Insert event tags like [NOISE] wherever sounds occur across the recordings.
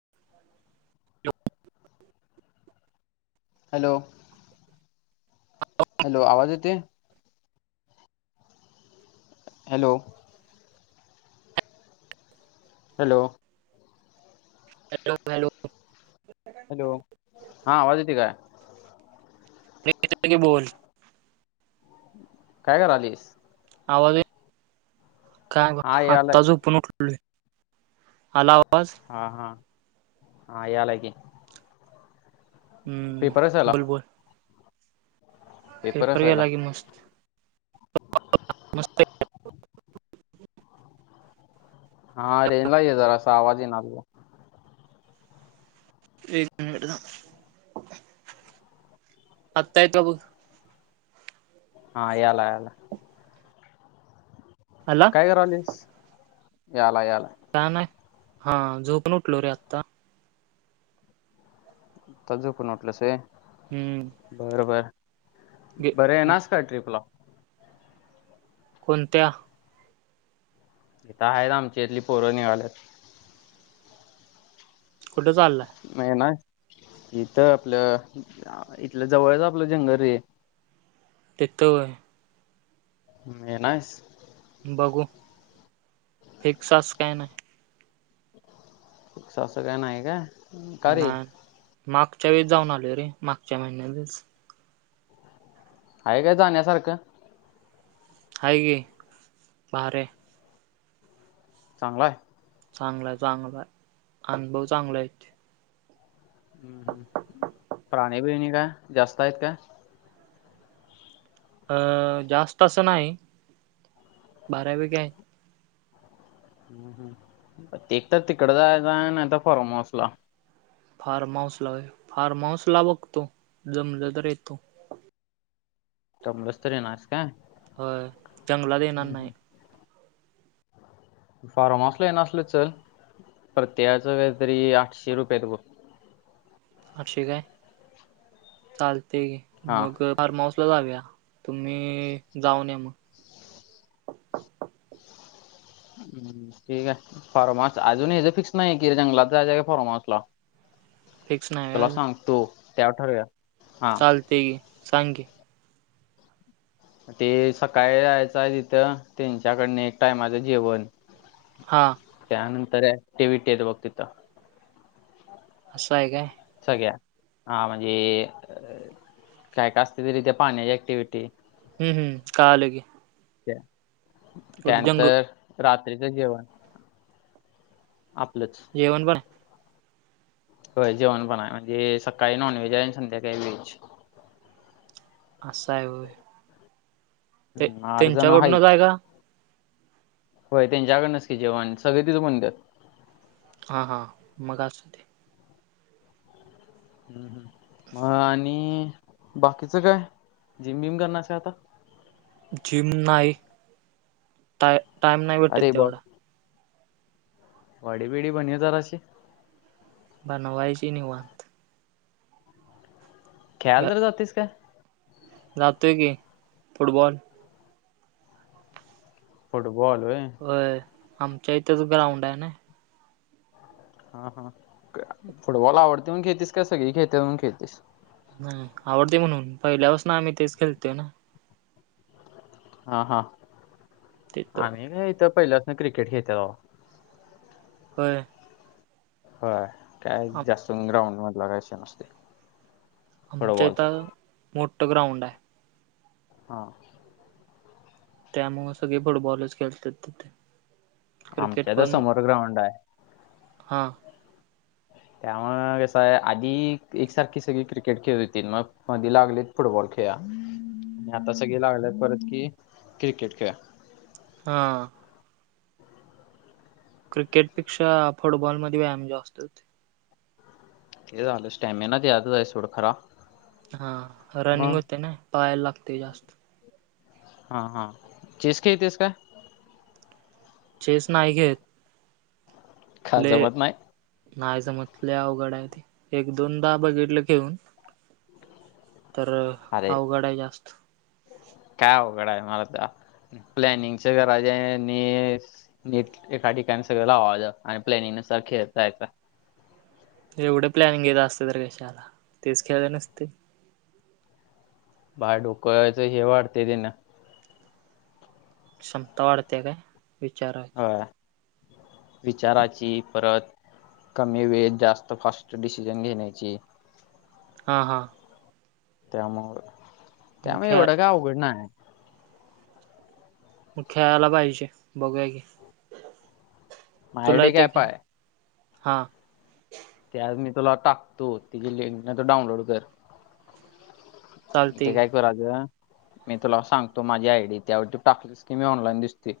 [UNINTELLIGIBLE] Hello. Hello, आवाज येतोय? Hello. Hello. Hello, hello. Hello, हां वाजते काय? मला येतंय की, बोल. काय करायलेस? आवाज.... काय बघ, हा यालाय आत्ता झोपून उठलोय. आला आवाज? हा हा. हा, याला की. हम्म्, पेपर कसायला बोल.. बोल. पेपर गेला की मस्त [INAUDIBLE] मस्त. हा, रेंजला ये जरासा आवाज येईना तुझा. एक मिनिट थांब, आता येतंय का बघ? हा, यायला यायला. हॅलो. काय करायलास? यायला यायला. काय नाही. हा, झोपून उठलो रे आत्ता आत्ता झोपून उठलायस होय. हम्म्. बरं बरं. घे. बरं, येणारस का ट्रीपला? कोणत्या? इथं आहेत, आमच्या इथली पोरं निघाल्यात. कुठं चाल? नाही ना. इथं आपलं आ इथलं जवळचं आपलं जंगल रे तिथं होय? मग येणारेस? बघू? फिक्सं असं काय नाही. फिक्स असं काय नाही का? रे नाही. मागच्या वेळेस जाऊन आलोय रे, मागच्या महिन्यातच. आहे काय जाण्यासारखं? हाय की, भारी आहे. चांगलाय. चांगलाय, चांगला आहे. अनुभव चांगला आहे. हम्, प्राणी बिणी काय, जास्त आहेत का? अ.. जास्त असं नाही, बर्यापैकी आहे. हम्, एक तर तिकडं जायचं आहे, नाही तर फॉर्म हाऊसला. फार्म हाऊसला होय? फार्माहाऊसला बघतो, जमलं तर येतो. जमलंस तर येणार आहेस का? होय, जंगलात येणार नाही. फार्म हाऊसला येणार असलं चल, प्रत्येकाचं काहीतरी आठशे रुपयेत बघ. आठशे काय? चालते गे हा मग फार्म हाऊसला जाऊया, तुम्ही जाऊन या मग. हम्म ठीक आहे फार्मास अजून हेज फिक्स नाही कि जंगलात जायच का फॉर्माहाउसला. फिक्स नाही होय तुला अजून सांगतो त्यावर ठरूया. चालते की, सांग की. ते सकाळी यायचं आहे तिथं त्यांच्याकडन एक टायमाचं जेवण. हा. त्यानंतर ऍक्टिव्हिटी हाईत बघ तिथ. असं आहे काय? सगळ्या हा म्हणजे अ काय काय असत तरी त्या पाण्याची ऍक्टिव्हटी. हम् हम्म काळाल घे. जंगल त्यानंतर रात्रीचं जेवण आपलंच. येवन पण होय जेवण पण हाय म्हणजे सकाळी नॉन व्हेज आणि संध्याकाळी व्हेज. असं आहे होय. ते हम्म आठ जण त्यांच्याकडूनचय आहेत हाय का? होय त्यांच्याकडनच कि जेवण सगळे तिथं म्हणतात. हां हां मग अस ते. ह् मग आणि बाकीच काय जिम बिम करणारच का आता? जिम नाही, टाय टाइम नाही भेटत अरे बॉ तेवढा. बॉडी बीडी बनुया जराशी. बनवायची नि. खेळ्याल तर जातेस काय! जातो की, फुटबॉल. फुटबॉल वय. होय आमच्या इथच ग्राउंड आहे ना. हा हा फुटबॉल आवडते म्हण खेळतीस का सगळी खेळत्यात म्हणून खेळतीस? नाही आवडते म्हणून पहिल्या पासन आम्ही तेच खेळतोय ना. हा हा तिथं आम्ही इथ पहिल्यासन क्रिकेट खेळतोय बाबा. होय. होय काय आम जास्त ग्राउंड मधला काय विषय नसते. आमचं इथं मोठं ग्राउंड आहे. हा. त्यामुळ सगळे फुटबॉलच खेळतात तिथे. क्रिकेट आमच्या तर पण समोर ग्राउंड आहे. हा. त्यामुळ कसं आहे आधी एकसारखी सगळी क्रिकेट खेळत होतील मग मधी लागले फुटबॉल खेळा आणि आता सगळे लागल्याय परत कि क्रिकेट खेळा. हा. क्रिकेटपेक्षा फुटबॉलमध्ये व्यायाम जास्त आहे. ते झालं स्टॅमिना त्यात हाय सोड खरा हा रनिंग मग होते ना पाळाय लागते जास्त. हा हा चेस खेळतेस काय? चेस नाही खेळत. का ले जमत नाही नाही जमत, लई अवघड आहे ते. एक दोनदा बघितलं घेऊन तर अरे अवघड आहे जास्त. काय अवघड आहे म आता? प्लॅनिंगच [UNINTELLIGIBLE] नीट एका ठिकाणी सगळं लावांयचं, आणि प्लॅनिंग नुसार खेळता येतं. एवढ प्लॅनिंग येत असत तर कशाला! तेच खेळल नसते? बाय डोकवायचं हे वाढते त्यान. क्षमता वाढते काय विचार [UNINTELLIGIBLE] [UNINTELLIGIBLE] विचाराची परत कमी वेळेत जास्त फास्ट डिसिजन घेण्याची हां हां. त्यामुळ, मग त्यामुळे खेळ एवढं काय अवघड नाय आहे. मग खेळायला पाहिजे बघूया की, तुला माझ्याकडे एक येते ॲप का? आहे हां. ते आज मी तुला टाकतो तिची लिंक म तू डाउनलोड कर. चालते ते की काय कराच मी तुला सांगतो माझी आय डी, त्यावरत तू टाकलीस की मी ऑनलाईन दिसते.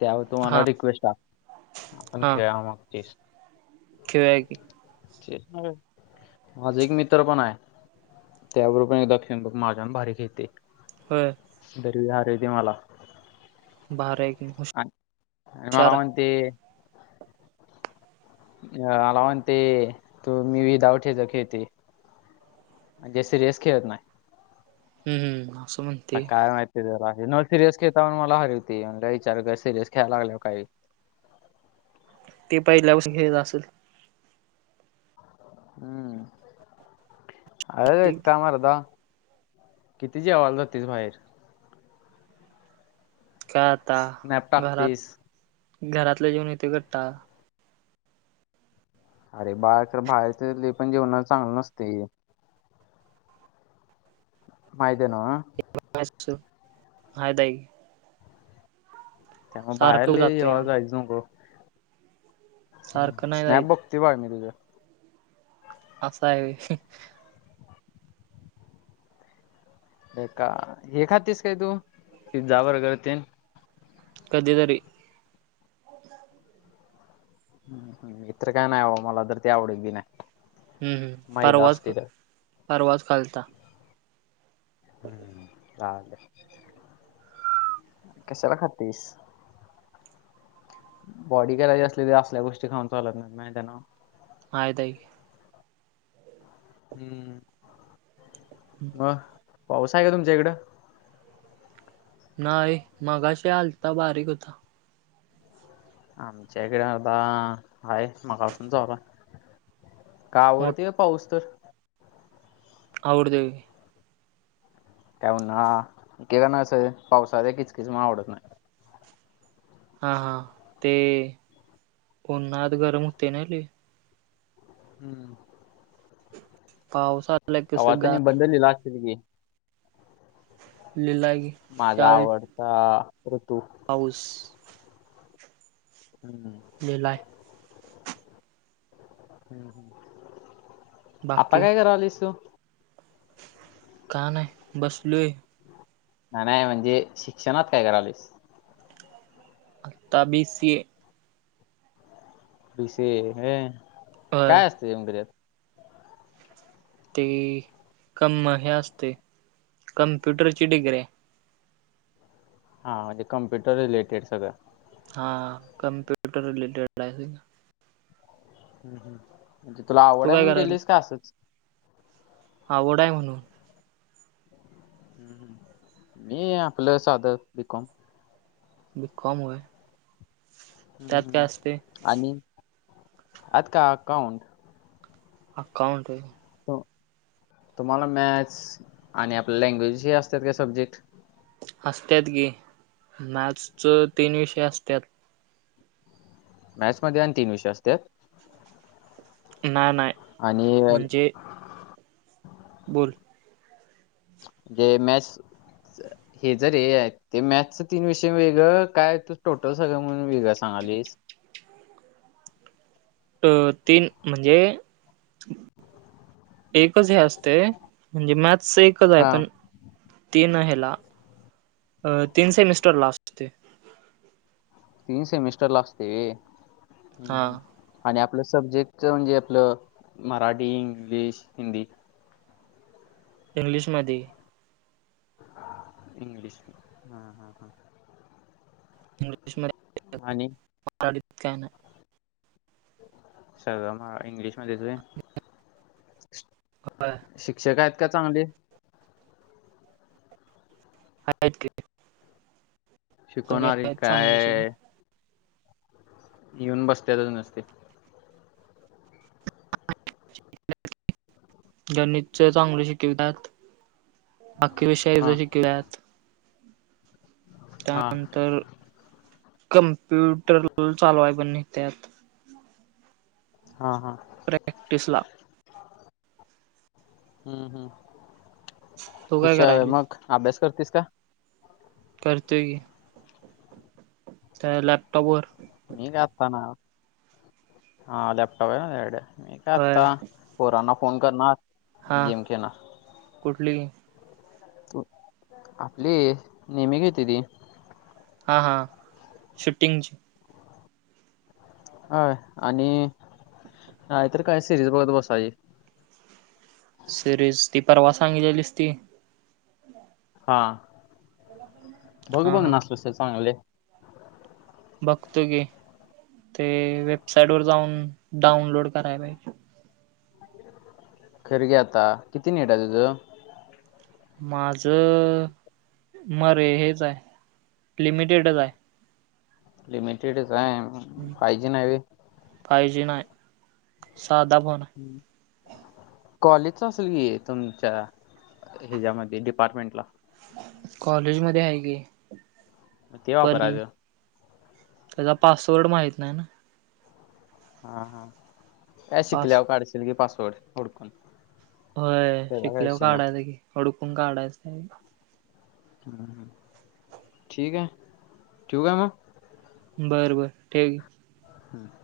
त्यावर तु मला हा रिक्वेस्ट टाक आपण हा खेळा मंग चेक्स. खेळूया की! माझा एक मित्र पण आहे. त्या बरोबर पण एकदा खेळून बघ, माझ्याहून भारी खेळते. होय. दरवेळी हारवीते मला. [UNINTELLIGIBLE] आणि आणि मला हुशार आहे म्हणते अ मला म्हणजे, तू मी विदाऊट ह्याच खेळते. म्हणजे सिरियस खेळत नाही. हम्म हम्म असं म्हण आता काय माहिती जरा, हे न सिरियस खेळता पण मला हरवती, म्हणल हीच्या बरोबर सिरियस खेळायला लागल्यावर काय होईल? ते पहिल्यापासून खेळत असल. हुं [UNINTELLIGIBLE] किती जेवाला जातीस बाहेर? काय आता स्नॅप घरात, टाकतीस. घरातल जेऊन येतोय कंटाळा. अरे बाहेर तर, बाहेरच लई पण जेवण चांगलं नसते. माहितीये न्हव? [UNINTELLIGIBLE] त्यामुळ बाहेर सारखं लय जातोय जेवायला आम्ही जायच नको. सारखं हम्म नाही स्नॅप जाईत बघतोय भाई मी तुझ. अस आहे होय! हे का हे खातीस काय तू पिझ्झा बर्गर ते? कधीतरी. इतर काय नाहीवं मला तर ते आवडत बी नाय. हम्म हम्म परवाच फ, परवाच खालता. हम्म. [UNINTELLIGIBLE] कशाला खातेस? बॉडी करायची असली तर असल्या गोष्टी खाऊन चालत नाही. माहिती आहे न? माहीत आहे. हम्म... म [INAUDIBLE] पाऊस आहे का तुमच्या इकडं? नाही, मगाशी आलता बारीक होता. आमच्या इकडे, बाबा आहे. मगापासून चालू आहे. काय मोठ आवडतती. पाऊस तर आवडतंय [INAUDIBLE] वय. काय [UNINTELLIGIBLE] पावसा किचकीच मूळ आवडत नाही. हा... हा.. ते उन्हात गरम होते न लय. हम्म... पावस [INAUDIBLE] कावाती [INAUDIBLE] नी बंदल ला असते की, नी लीला की, माझा शाळेत आवडता ऋतू पाऊस.... हम्म... जिल्हा.. हम्म... आता बाकी काय करालीस तू? का नाही, बसलोय. नाही... म्हणजे? शिक्षणात काय करालेस? आता, बी. सी. ए. बी. स. ए व्हय अ काय असते नेमकं तेच्यात? ते कम हे असतंय, कमप्युटरची डिग्री आहे. हां.. म्हणजे, कम्प्युटर रिलेटेड सगळं. हा.. कमप्युटर रिलेटेड आहे. ह.. म्हणजे? तुला आवड तू आहे काय म्हणून करायल केलीस का असंच. आवड आहे. म्हणून ह् मी आपलं साधं बि. कॉम. बी. कॉम व्हय. ह्... ह.. आणि आ.. का अकाउंट. अकाउंट. तुम्हाला, मॅथ्स आणि आपल्या लँग्वेज हे असत्यात काय सब्जेक्ट? असत्यात की, मॅथ्सच तीन विषय असत्यात. मॅथ्स मध्ये आणि तीन विषय असत्यात. नाही.. नाही. आणि.... म्हणजे बोल... तेम मॅथ्स हेच रे ते मॅथ्स च तीन विषय वेगळं. काय तू, टोटल सगळं म्हणून वेगळं सांगालीस. अ... तीन म्हणजे एकच हे असते. म्हणजे? मॅथ्स एक आहे. हा. पण तीन ह्याला तीन सेमिस्टर ला असतय. तीन सेमिस्टर ला असतंय व्हय. हम्म... हा हम्म.... आणि आपलं सब्जेक्ट च म्हणजे? आपलं मराठी, इंग्लिश, हिंदी. इंग्लिश मध्ये... इंग्लिश हा.. हा... हा.... इंग्लिश मध्ये आणि मराठीत काय नाय. सगळं मग इंग्लिशमध्येच व्हय. व्हय. शिक्षक आहेत का चांगले? आहेत की. सगळे शिकवणारे आहेत चांगली सोड काय? येऊन बसत्यातच नुसती. गणितच चांगलं शिकवितात. बाकी विषयाच हा शिकल्यात. हा त्यानंतर कमप्युटर पण चालवाय नेत्यांत. हा-हा. प्रॅक्टीसला. हम्म-हम्म, तू काय हुशार आहे. करायली मग अभ्यास करतीस का? करतोय की त्या लॅपटॉप वर. मी काय आता नाही? लॅपटॉप आहे ना तुझ्याकडं म काय होय आता. पोरांना फोन करणार. हा, गेम खेळणार कुठली? आपली नेहमी घेते ती. हां-हां, शूटिंगची व्हयं आणि नाहीतर काय सिरीज बघत बसायच. सिरीज ती परवा सांगितलेलीस ती.. हा, बघ. हा हा बघणार असलास तर चांगले आहे. बघतो कि, ते वेबसाइट वर जाऊन डाऊनलोड कराय पाहिजे. खरं की आता किती नीट आहे तुझं! माझ मरे हेच आहे, लिमिटेडच आहे. लिमिटेड आहे, फायजी नाही होय. फायजी‌ नाही साधा फोन हाय. हम्म. कॉलेजच असेल की तुमच्या हेच्यामध्ये डिपार्टमेंटला. कॉलेजमध्ये आहे की, मग ते पण वापरायचं त्याचा पासवर्ड माहित नाही ना. हा-हा, का? पास शिकल्यावं काढशील की पासवर्ड हुडकून. होय, त्याचा काय शिकल्यावर विषय नाही काढायचं की हुडकून काढायचं. हं, ठीक आहे. ठिऊ काय मग? बर-बर, ठेव. हम्म.